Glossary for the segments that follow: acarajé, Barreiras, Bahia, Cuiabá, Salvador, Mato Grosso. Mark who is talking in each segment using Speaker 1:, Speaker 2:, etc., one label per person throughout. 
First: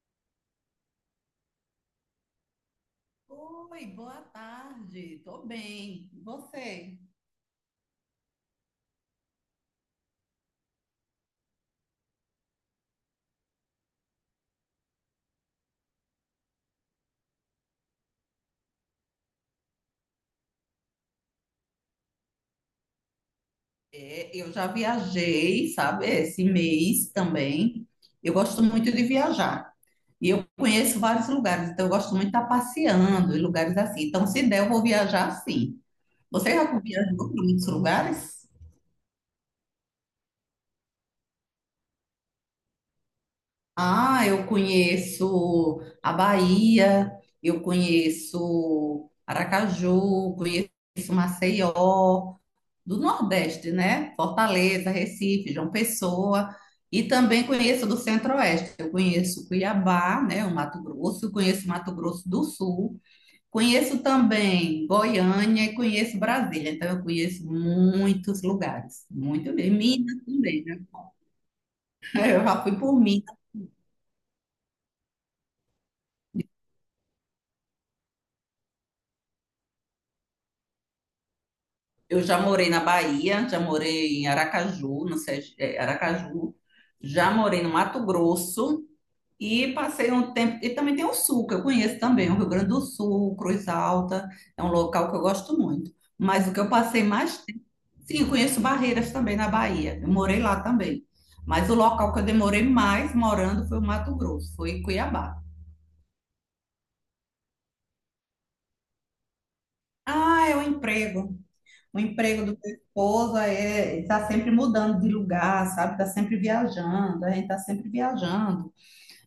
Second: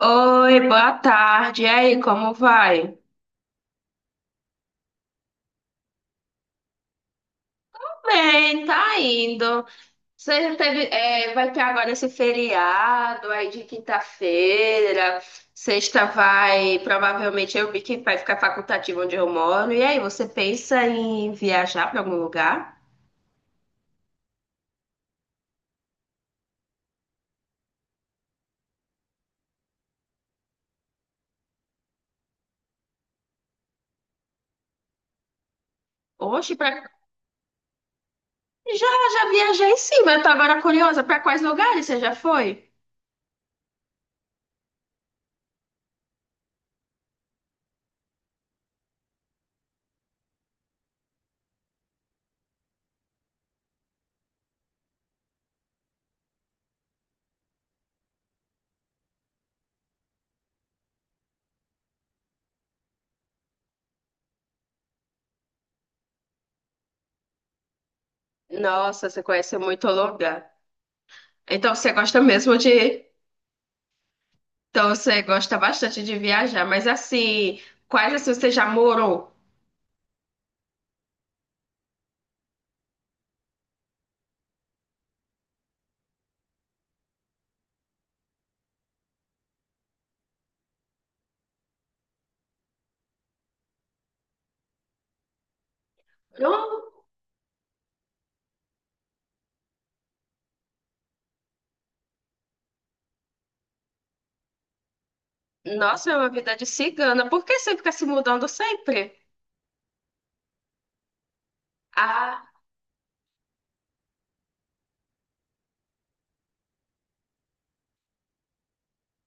Speaker 1: Oi, boa tarde. E aí, como vai?
Speaker 2: Oi, boa tarde. Tô bem. E você?
Speaker 1: Bem, tá indo. Você já teve, é, vai ter agora esse feriado aí de quinta-feira. Sexta vai, provavelmente eu vi que vai ficar facultativo onde eu moro. E aí, você pensa em viajar para algum lugar?
Speaker 2: É, eu já viajei, sabe, esse mês também. Eu gosto muito de viajar. E eu conheço vários lugares, então eu gosto muito de estar passeando em lugares assim. Então, se der, eu vou viajar sim. Você
Speaker 1: Oxe,
Speaker 2: já
Speaker 1: pra...
Speaker 2: viajou para muitos lugares?
Speaker 1: já, já viajei sim, mas eu tô agora curiosa. Para quais lugares você já foi?
Speaker 2: Ah, eu conheço a Bahia, eu conheço Aracaju, conheço Maceió, do Nordeste, né? Fortaleza, Recife, João Pessoa, e também conheço do Centro-Oeste. Eu conheço Cuiabá, né, o Mato Grosso, conheço Mato Grosso do Sul, conheço também Goiânia e conheço Brasília. Então, eu conheço muitos lugares,
Speaker 1: Nossa, você
Speaker 2: muito
Speaker 1: conhece
Speaker 2: bem.
Speaker 1: muito
Speaker 2: Minas
Speaker 1: lugar.
Speaker 2: também, né?
Speaker 1: Então você gosta
Speaker 2: Eu
Speaker 1: mesmo
Speaker 2: já fui por
Speaker 1: de.
Speaker 2: Minas.
Speaker 1: Então você gosta bastante de viajar, mas assim, quais assim você já morou?
Speaker 2: Eu já morei na Bahia, já morei em Aracaju, no Aracaju, já morei no Mato Grosso. E passei um tempo. E também tem o Sul, que eu conheço também, o Rio Grande do Sul, Cruz Alta, é um local que eu gosto muito. Mas o que eu
Speaker 1: Não.
Speaker 2: passei mais tempo. Sim, eu conheço Barreiras também na Bahia, eu morei lá também. Mas o local que eu demorei mais morando foi o Mato Grosso, foi Cuiabá.
Speaker 1: Nossa, é uma vida de cigana. Por que você fica se mudando sempre?
Speaker 2: Ah, é o emprego. O
Speaker 1: Ah,
Speaker 2: emprego do meu esposo é, está sempre mudando de lugar, sabe? Está sempre viajando, a gente está sempre viajando.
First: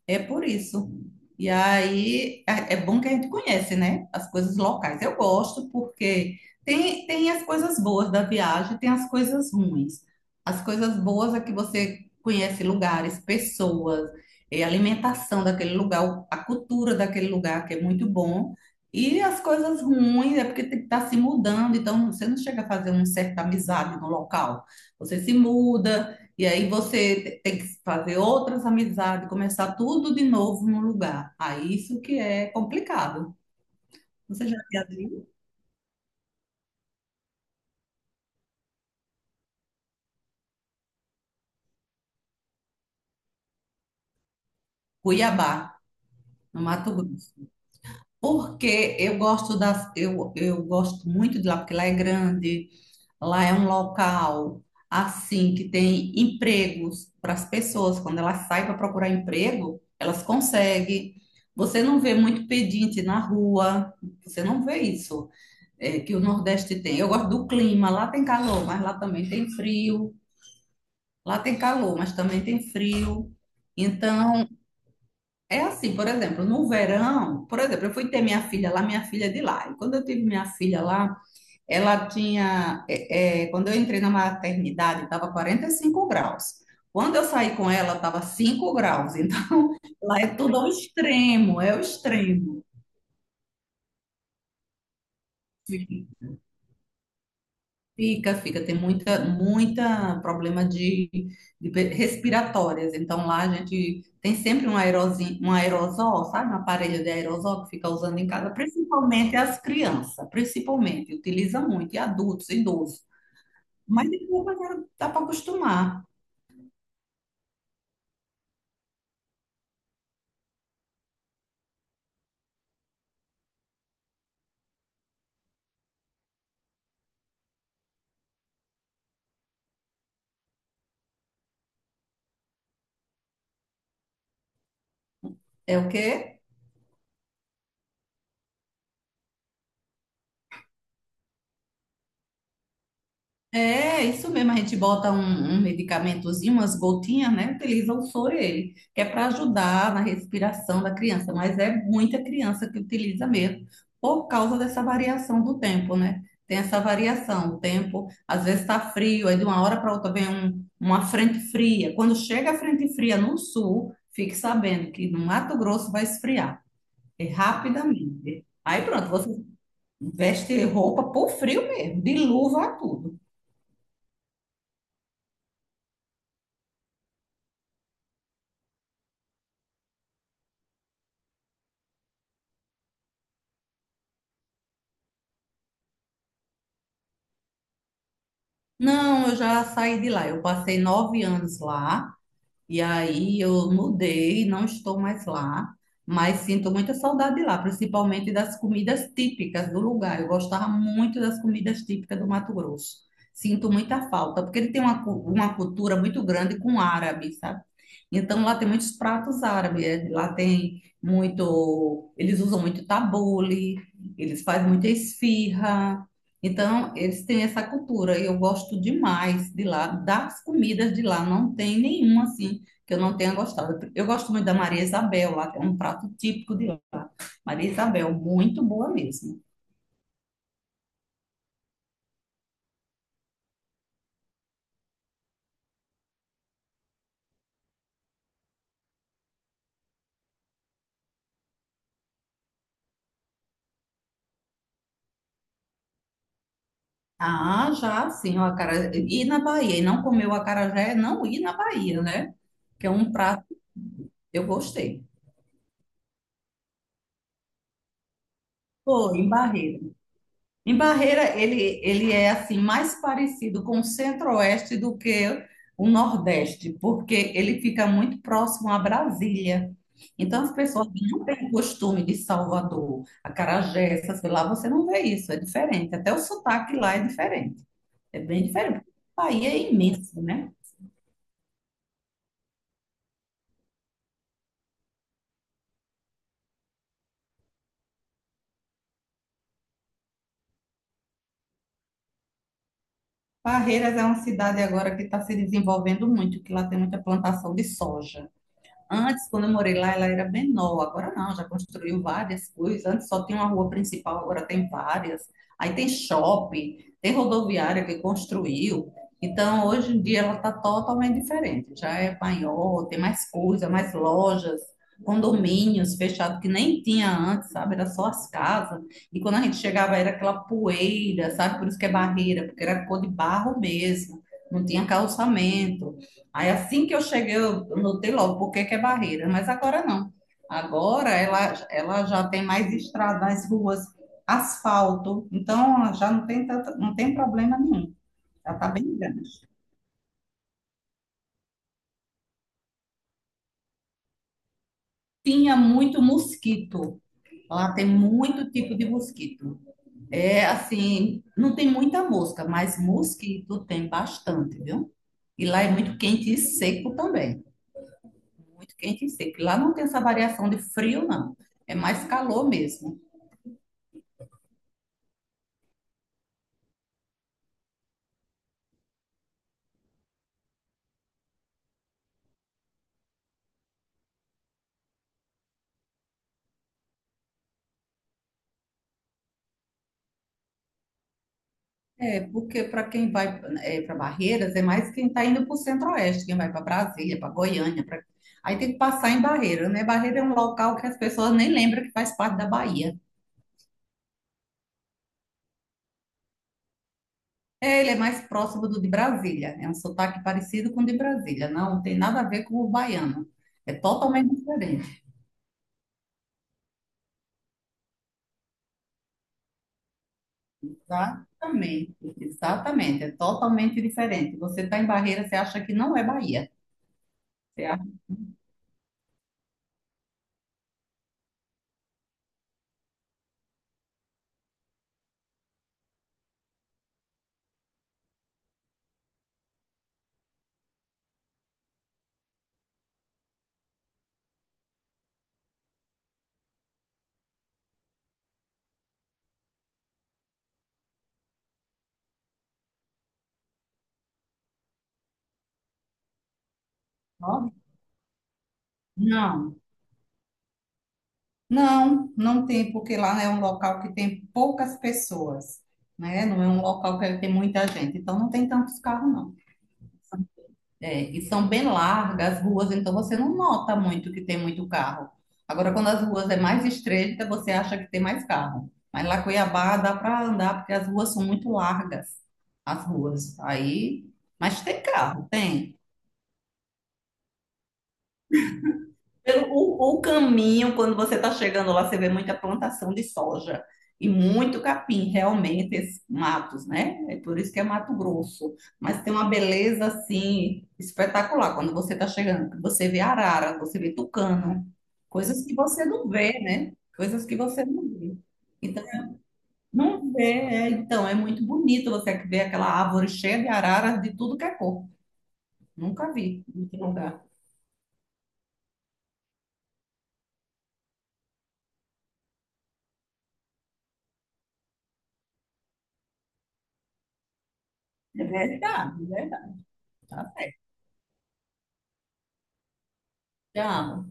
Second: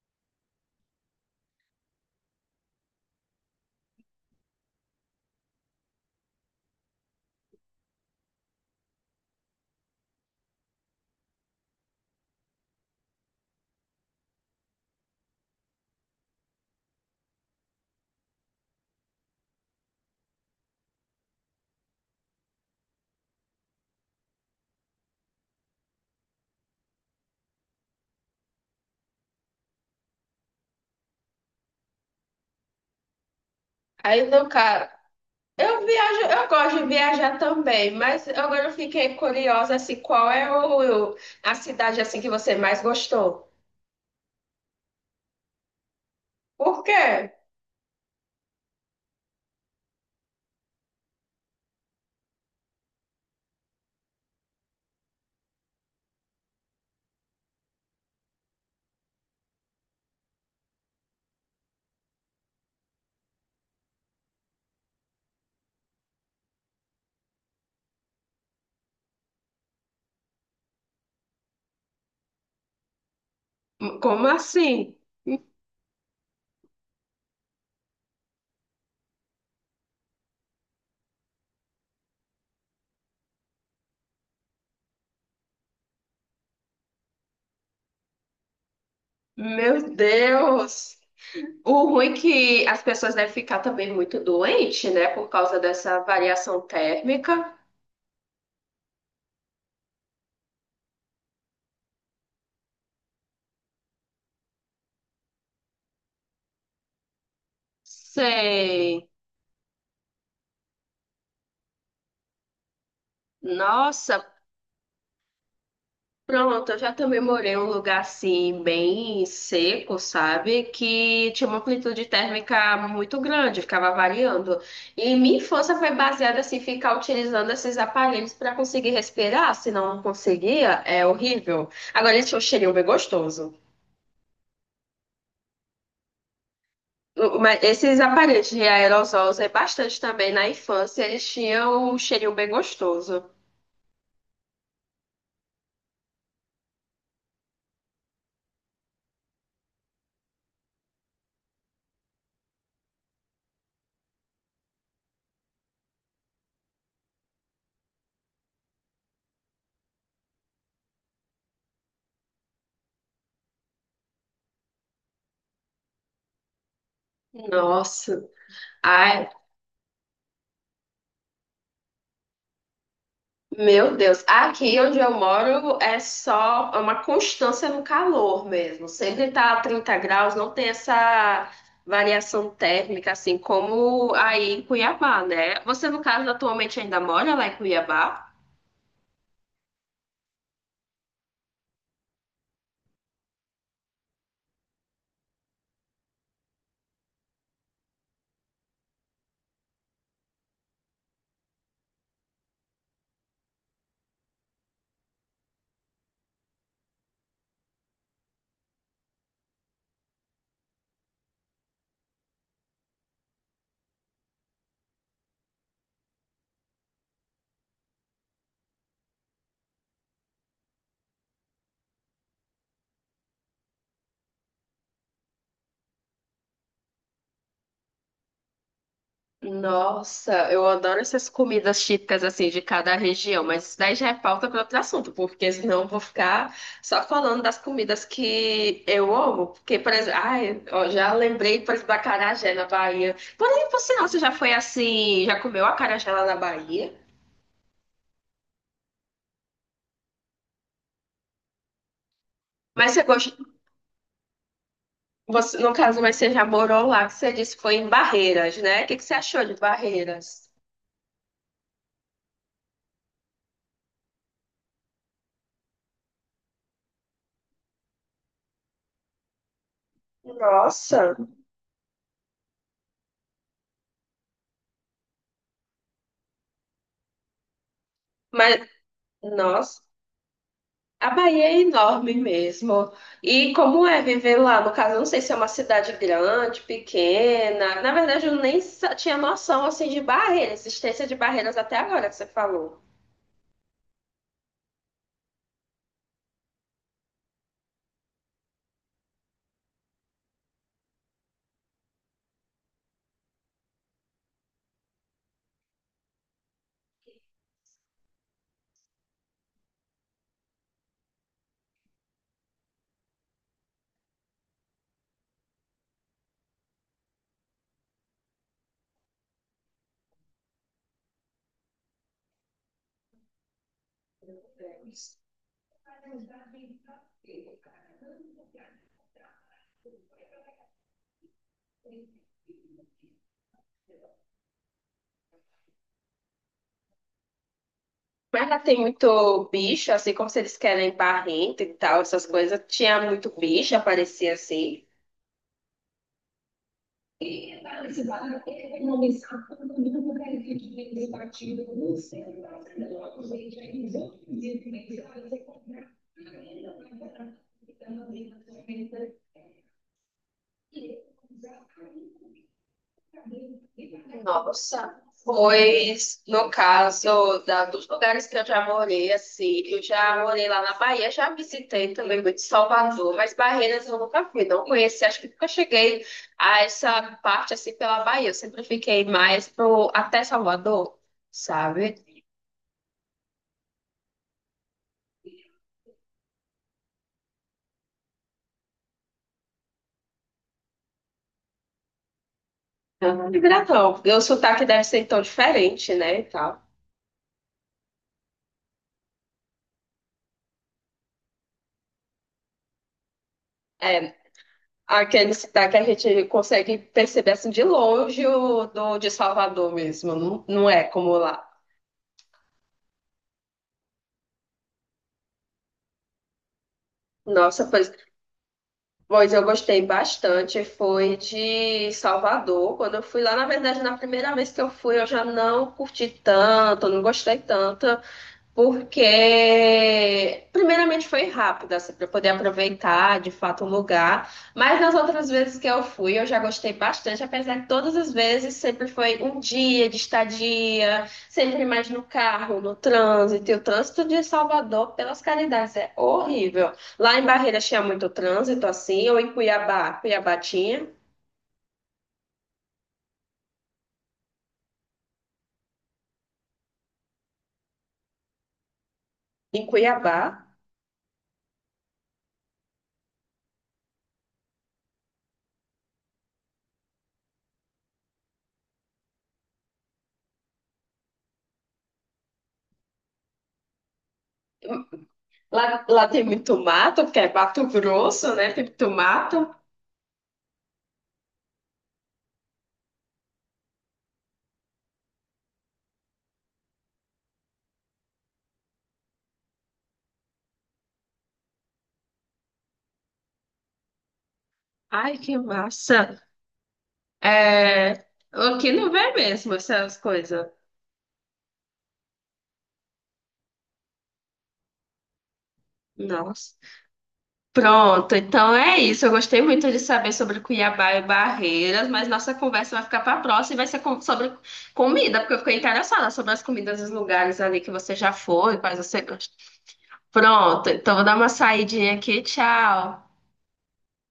Speaker 2: É por isso. E aí é bom que a gente conhece, né? As coisas locais. Eu gosto porque tem as coisas boas da viagem, tem as coisas ruins. As coisas boas é que você conhece lugares, pessoas, alimentação daquele lugar, a cultura daquele lugar, que é muito bom. E as coisas ruins é porque tem que estar se mudando, então você não chega a fazer uma certa amizade no local. Você se muda. E aí você tem que fazer outras amizades, começar tudo de novo no lugar. Aí isso que é complicado.
Speaker 1: aí não,
Speaker 2: Você já
Speaker 1: cara.
Speaker 2: viu?
Speaker 1: Eu viajo, eu gosto de viajar também, mas agora eu fiquei curiosa assim, qual é o, a cidade assim que você mais gostou?
Speaker 2: Cuiabá, no
Speaker 1: Por
Speaker 2: Mato
Speaker 1: quê?
Speaker 2: Grosso. Porque eu gosto das, eu gosto muito de lá, porque lá é grande, lá é um local assim que tem empregos para as pessoas. Quando elas saem para procurar emprego, elas conseguem. Você não vê muito pedinte na rua, você não vê isso é, que o Nordeste tem. Eu gosto do clima, lá tem calor, mas lá também tem frio. Lá tem calor, mas também tem frio.
Speaker 1: Como
Speaker 2: Então,
Speaker 1: assim?
Speaker 2: é assim, por exemplo, no verão, por exemplo, eu fui ter minha filha lá, minha filha é de lá. E quando eu tive minha filha lá, ela tinha, é, é, quando eu entrei na maternidade, estava 45 graus. Quando eu saí com ela, estava 5 graus. Então,
Speaker 1: Meu
Speaker 2: lá é tudo ao
Speaker 1: Deus!
Speaker 2: extremo, é o
Speaker 1: O ruim é
Speaker 2: extremo.
Speaker 1: que as pessoas devem ficar também muito doentes, né? Por causa dessa variação térmica.
Speaker 2: Fica, fica, tem muita problema de respiratórias. Então lá a gente tem sempre um aerozinho, um aerosol, sabe? Um aparelho de aerosol que fica usando em casa,
Speaker 1: Sei.
Speaker 2: principalmente as crianças, principalmente, utiliza muito, e adultos, idosos. Mas
Speaker 1: Nossa,
Speaker 2: depois dá para acostumar.
Speaker 1: pronto, eu já também morei em um lugar assim, bem seco, sabe? Que tinha uma amplitude térmica muito grande, ficava variando. E minha infância foi baseada assim, ficar utilizando esses aparelhos para conseguir respirar, se não conseguia, é horrível. Agora ele tinha um cheirinho bem gostoso.
Speaker 2: É o quê?
Speaker 1: Mas esses aparelhos de aerosol eu usei bastante também na infância, eles tinham um cheirinho bem gostoso.
Speaker 2: É, isso mesmo, a gente bota um, um medicamentozinho, umas gotinhas, né? Utiliza o soro ele, que é para ajudar na respiração da criança, mas é muita criança que utiliza mesmo, por causa dessa variação do tempo, né? Tem essa variação, o tempo, às vezes tá frio, aí de uma hora para outra vem uma frente fria. Quando chega a frente fria no sul, fique sabendo que no Mato Grosso vai esfriar, é
Speaker 1: Nossa.
Speaker 2: rapidamente. Aí pronto,
Speaker 1: Ai,
Speaker 2: você veste roupa por frio mesmo, de luva a tudo.
Speaker 1: Meu Deus, aqui onde eu moro é só é uma constância no calor mesmo. Sempre tá a 30 graus, não tem essa variação térmica assim como aí em Cuiabá, né? Você, no caso, atualmente ainda mora lá em Cuiabá?
Speaker 2: Não, eu já saí de lá. Eu passei 9 anos lá. E aí eu mudei, não estou mais lá, mas sinto muita saudade lá, principalmente das comidas típicas do lugar. Eu gostava muito das comidas típicas do Mato Grosso. Sinto muita falta, porque ele tem uma cultura muito grande com árabe, sabe? Então lá tem muitos pratos árabes, lá tem muito, eles usam muito tabule, eles fazem muita esfirra. Então, eles têm essa cultura e eu gosto demais de lá, das comidas de lá, não tem nenhuma assim que eu não tenha gostado. Eu gosto muito da Maria Isabel, lá que é um prato típico de lá. Maria Isabel, muito boa mesmo.
Speaker 1: Nossa, eu adoro essas comidas típicas assim de cada região, mas isso daí já é pauta para outro assunto, porque senão eu vou ficar só falando das comidas que eu amo. Porque, por exemplo, ai, ó, já lembrei, por exemplo, da acarajé na Bahia. Porém, você não, você já foi assim, já comeu acarajé lá na Bahia?
Speaker 2: Ah, já sim, o acarajé. Ir na Bahia e não comer o acarajé é não ir na Bahia, né? Que é
Speaker 1: Mas você
Speaker 2: um
Speaker 1: gosta,
Speaker 2: prato, eu gostei.
Speaker 1: você, no caso, mas você já morou lá, que você disse que foi em Barreiras, né? O que que você
Speaker 2: Foi em
Speaker 1: achou de
Speaker 2: Barreiras.
Speaker 1: Barreiras?
Speaker 2: Em Barreira, ele é assim mais parecido com o Centro-Oeste do que o Nordeste, porque ele fica muito próximo a Brasília. Então, as pessoas que
Speaker 1: Nossa,
Speaker 2: não têm costume de Salvador, acarajé, essas coisas lá, você não vê isso, é diferente. Até o sotaque lá é diferente, é bem
Speaker 1: mas
Speaker 2: diferente. O Bahia é
Speaker 1: nossa.
Speaker 2: imenso, né?
Speaker 1: A Bahia é enorme mesmo. E como é viver lá? No caso, eu não sei se é uma cidade grande, pequena. Na verdade, eu nem tinha noção assim de barreiras, existência de barreiras até agora que você falou.
Speaker 2: Barreiras é uma cidade agora que está se desenvolvendo muito, que lá tem muita plantação de soja. Antes, quando eu morei lá, ela era menor. Agora não, já construiu várias coisas. Antes só tinha uma rua principal, agora tem várias. Aí tem shopping, tem rodoviária que construiu. Então, hoje em dia, ela está totalmente diferente. Já é maior, tem mais coisa, mais lojas, condomínios fechados que nem tinha antes, sabe? Era só as casas. E quando a gente chegava, era aquela poeira, sabe? Por isso que é barreira, porque era cor de barro mesmo. Não tinha calçamento. Aí assim que eu cheguei, eu notei logo por que que é barreira, mas agora não. Agora ela já tem mais estradas, ruas, asfalto, então já não tem tanto, não tem problema nenhum.
Speaker 1: Mas
Speaker 2: Já
Speaker 1: lá
Speaker 2: está
Speaker 1: tem
Speaker 2: bem
Speaker 1: muito
Speaker 2: grande.
Speaker 1: bicho, assim como se eles querem barrento e tal, essas coisas. Tinha muito bicho, aparecia assim.
Speaker 2: Tinha muito mosquito. Lá tem muito tipo de mosquito. É assim, não tem muita mosca, mas mosquito tem bastante, viu? E lá é muito quente e seco também. Muito quente e seco. Lá não tem essa variação de frio, não. É mais calor mesmo.
Speaker 1: Nossa, pois no caso da, dos lugares que eu já morei, assim, eu já morei lá na Bahia, já visitei também muito Salvador, mas Barreiras eu nunca fui, não conheci, acho que nunca cheguei a essa parte assim pela Bahia, eu sempre fiquei mais pro, até Salvador, sabe?
Speaker 2: É, porque para quem vai para Barreiras, é mais quem está indo para o Centro-Oeste, quem vai para Brasília, para Goiânia. Aí tem que passar em Barreira, né? Barreira é um local que as pessoas nem lembram que faz parte da Bahia.
Speaker 1: Então, não me agrada, não. E o sotaque deve ser tão diferente, né, e tal.
Speaker 2: É, ele é mais próximo do de Brasília. É um sotaque parecido com o de Brasília. Não tem nada a ver com o baiano. É
Speaker 1: É,
Speaker 2: totalmente diferente.
Speaker 1: aquele sotaque que a gente consegue perceber assim de longe o do de Salvador mesmo, não, não é como lá.
Speaker 2: Exatamente. Exatamente. É totalmente diferente. Você está em Barreira, você acha que não é Bahia. Você
Speaker 1: Nossa,
Speaker 2: acha
Speaker 1: pois,
Speaker 2: que
Speaker 1: pois eu gostei bastante, foi de Salvador. Quando eu fui lá, na verdade, na primeira vez que eu fui, eu já não curti tanto, não gostei tanto. Porque primeiramente foi rápido, assim, para poder aproveitar de fato o lugar, mas nas outras vezes que eu fui, eu já gostei bastante, apesar de todas as vezes sempre foi um dia de estadia, sempre mais no carro, no trânsito, e o trânsito de Salvador, pelas caridades, é horrível. Lá em
Speaker 2: não?
Speaker 1: Barreiras tinha muito trânsito, assim, ou em
Speaker 2: Não.
Speaker 1: Cuiabá, Cuiabá tinha,
Speaker 2: Não, não tem, porque lá é um local que tem poucas pessoas, né? Não é um local que tem muita gente, então não tem tantos carros, não.
Speaker 1: em Cuiabá.
Speaker 2: É, e são bem largas as ruas, então você não nota muito que tem muito carro. Agora, quando as ruas é mais estreita, você acha que tem mais carro. Mas lá em Cuiabá dá para andar, porque as ruas são muito largas, as ruas. Aí, mas tem carro, tem.
Speaker 1: Lá, lá tem muito mato, porque é Mato Grosso, né? Tem muito
Speaker 2: Pelo,
Speaker 1: mato.
Speaker 2: o, o caminho, quando você está chegando lá, você vê muita plantação de soja e muito capim, realmente, esses matos, né? É por isso que é Mato Grosso. Mas tem uma beleza, assim, espetacular quando você está chegando. Você vê arara, você vê tucano,
Speaker 1: Ai, que
Speaker 2: coisas que você
Speaker 1: massa!
Speaker 2: não vê, né? Coisas que você não
Speaker 1: É,
Speaker 2: vê.
Speaker 1: aqui
Speaker 2: Então,
Speaker 1: não vê mesmo essas
Speaker 2: não vê,
Speaker 1: coisas.
Speaker 2: então, é muito bonito você ver aquela árvore cheia de araras de tudo que é cor. Nunca vi
Speaker 1: Nossa.
Speaker 2: em outro lugar.
Speaker 1: Pronto, então é isso. Eu gostei muito de saber sobre Cuiabá e Barreiras, mas nossa conversa vai ficar para a próxima e vai ser sobre comida, porque eu fiquei interessada sobre as comidas dos lugares ali que você já
Speaker 2: É
Speaker 1: foi, quais você
Speaker 2: verdade, é
Speaker 1: gosta.
Speaker 2: verdade. Tá certo.
Speaker 1: Pronto, então vou dar uma saidinha aqui. Tchau.
Speaker 2: Já.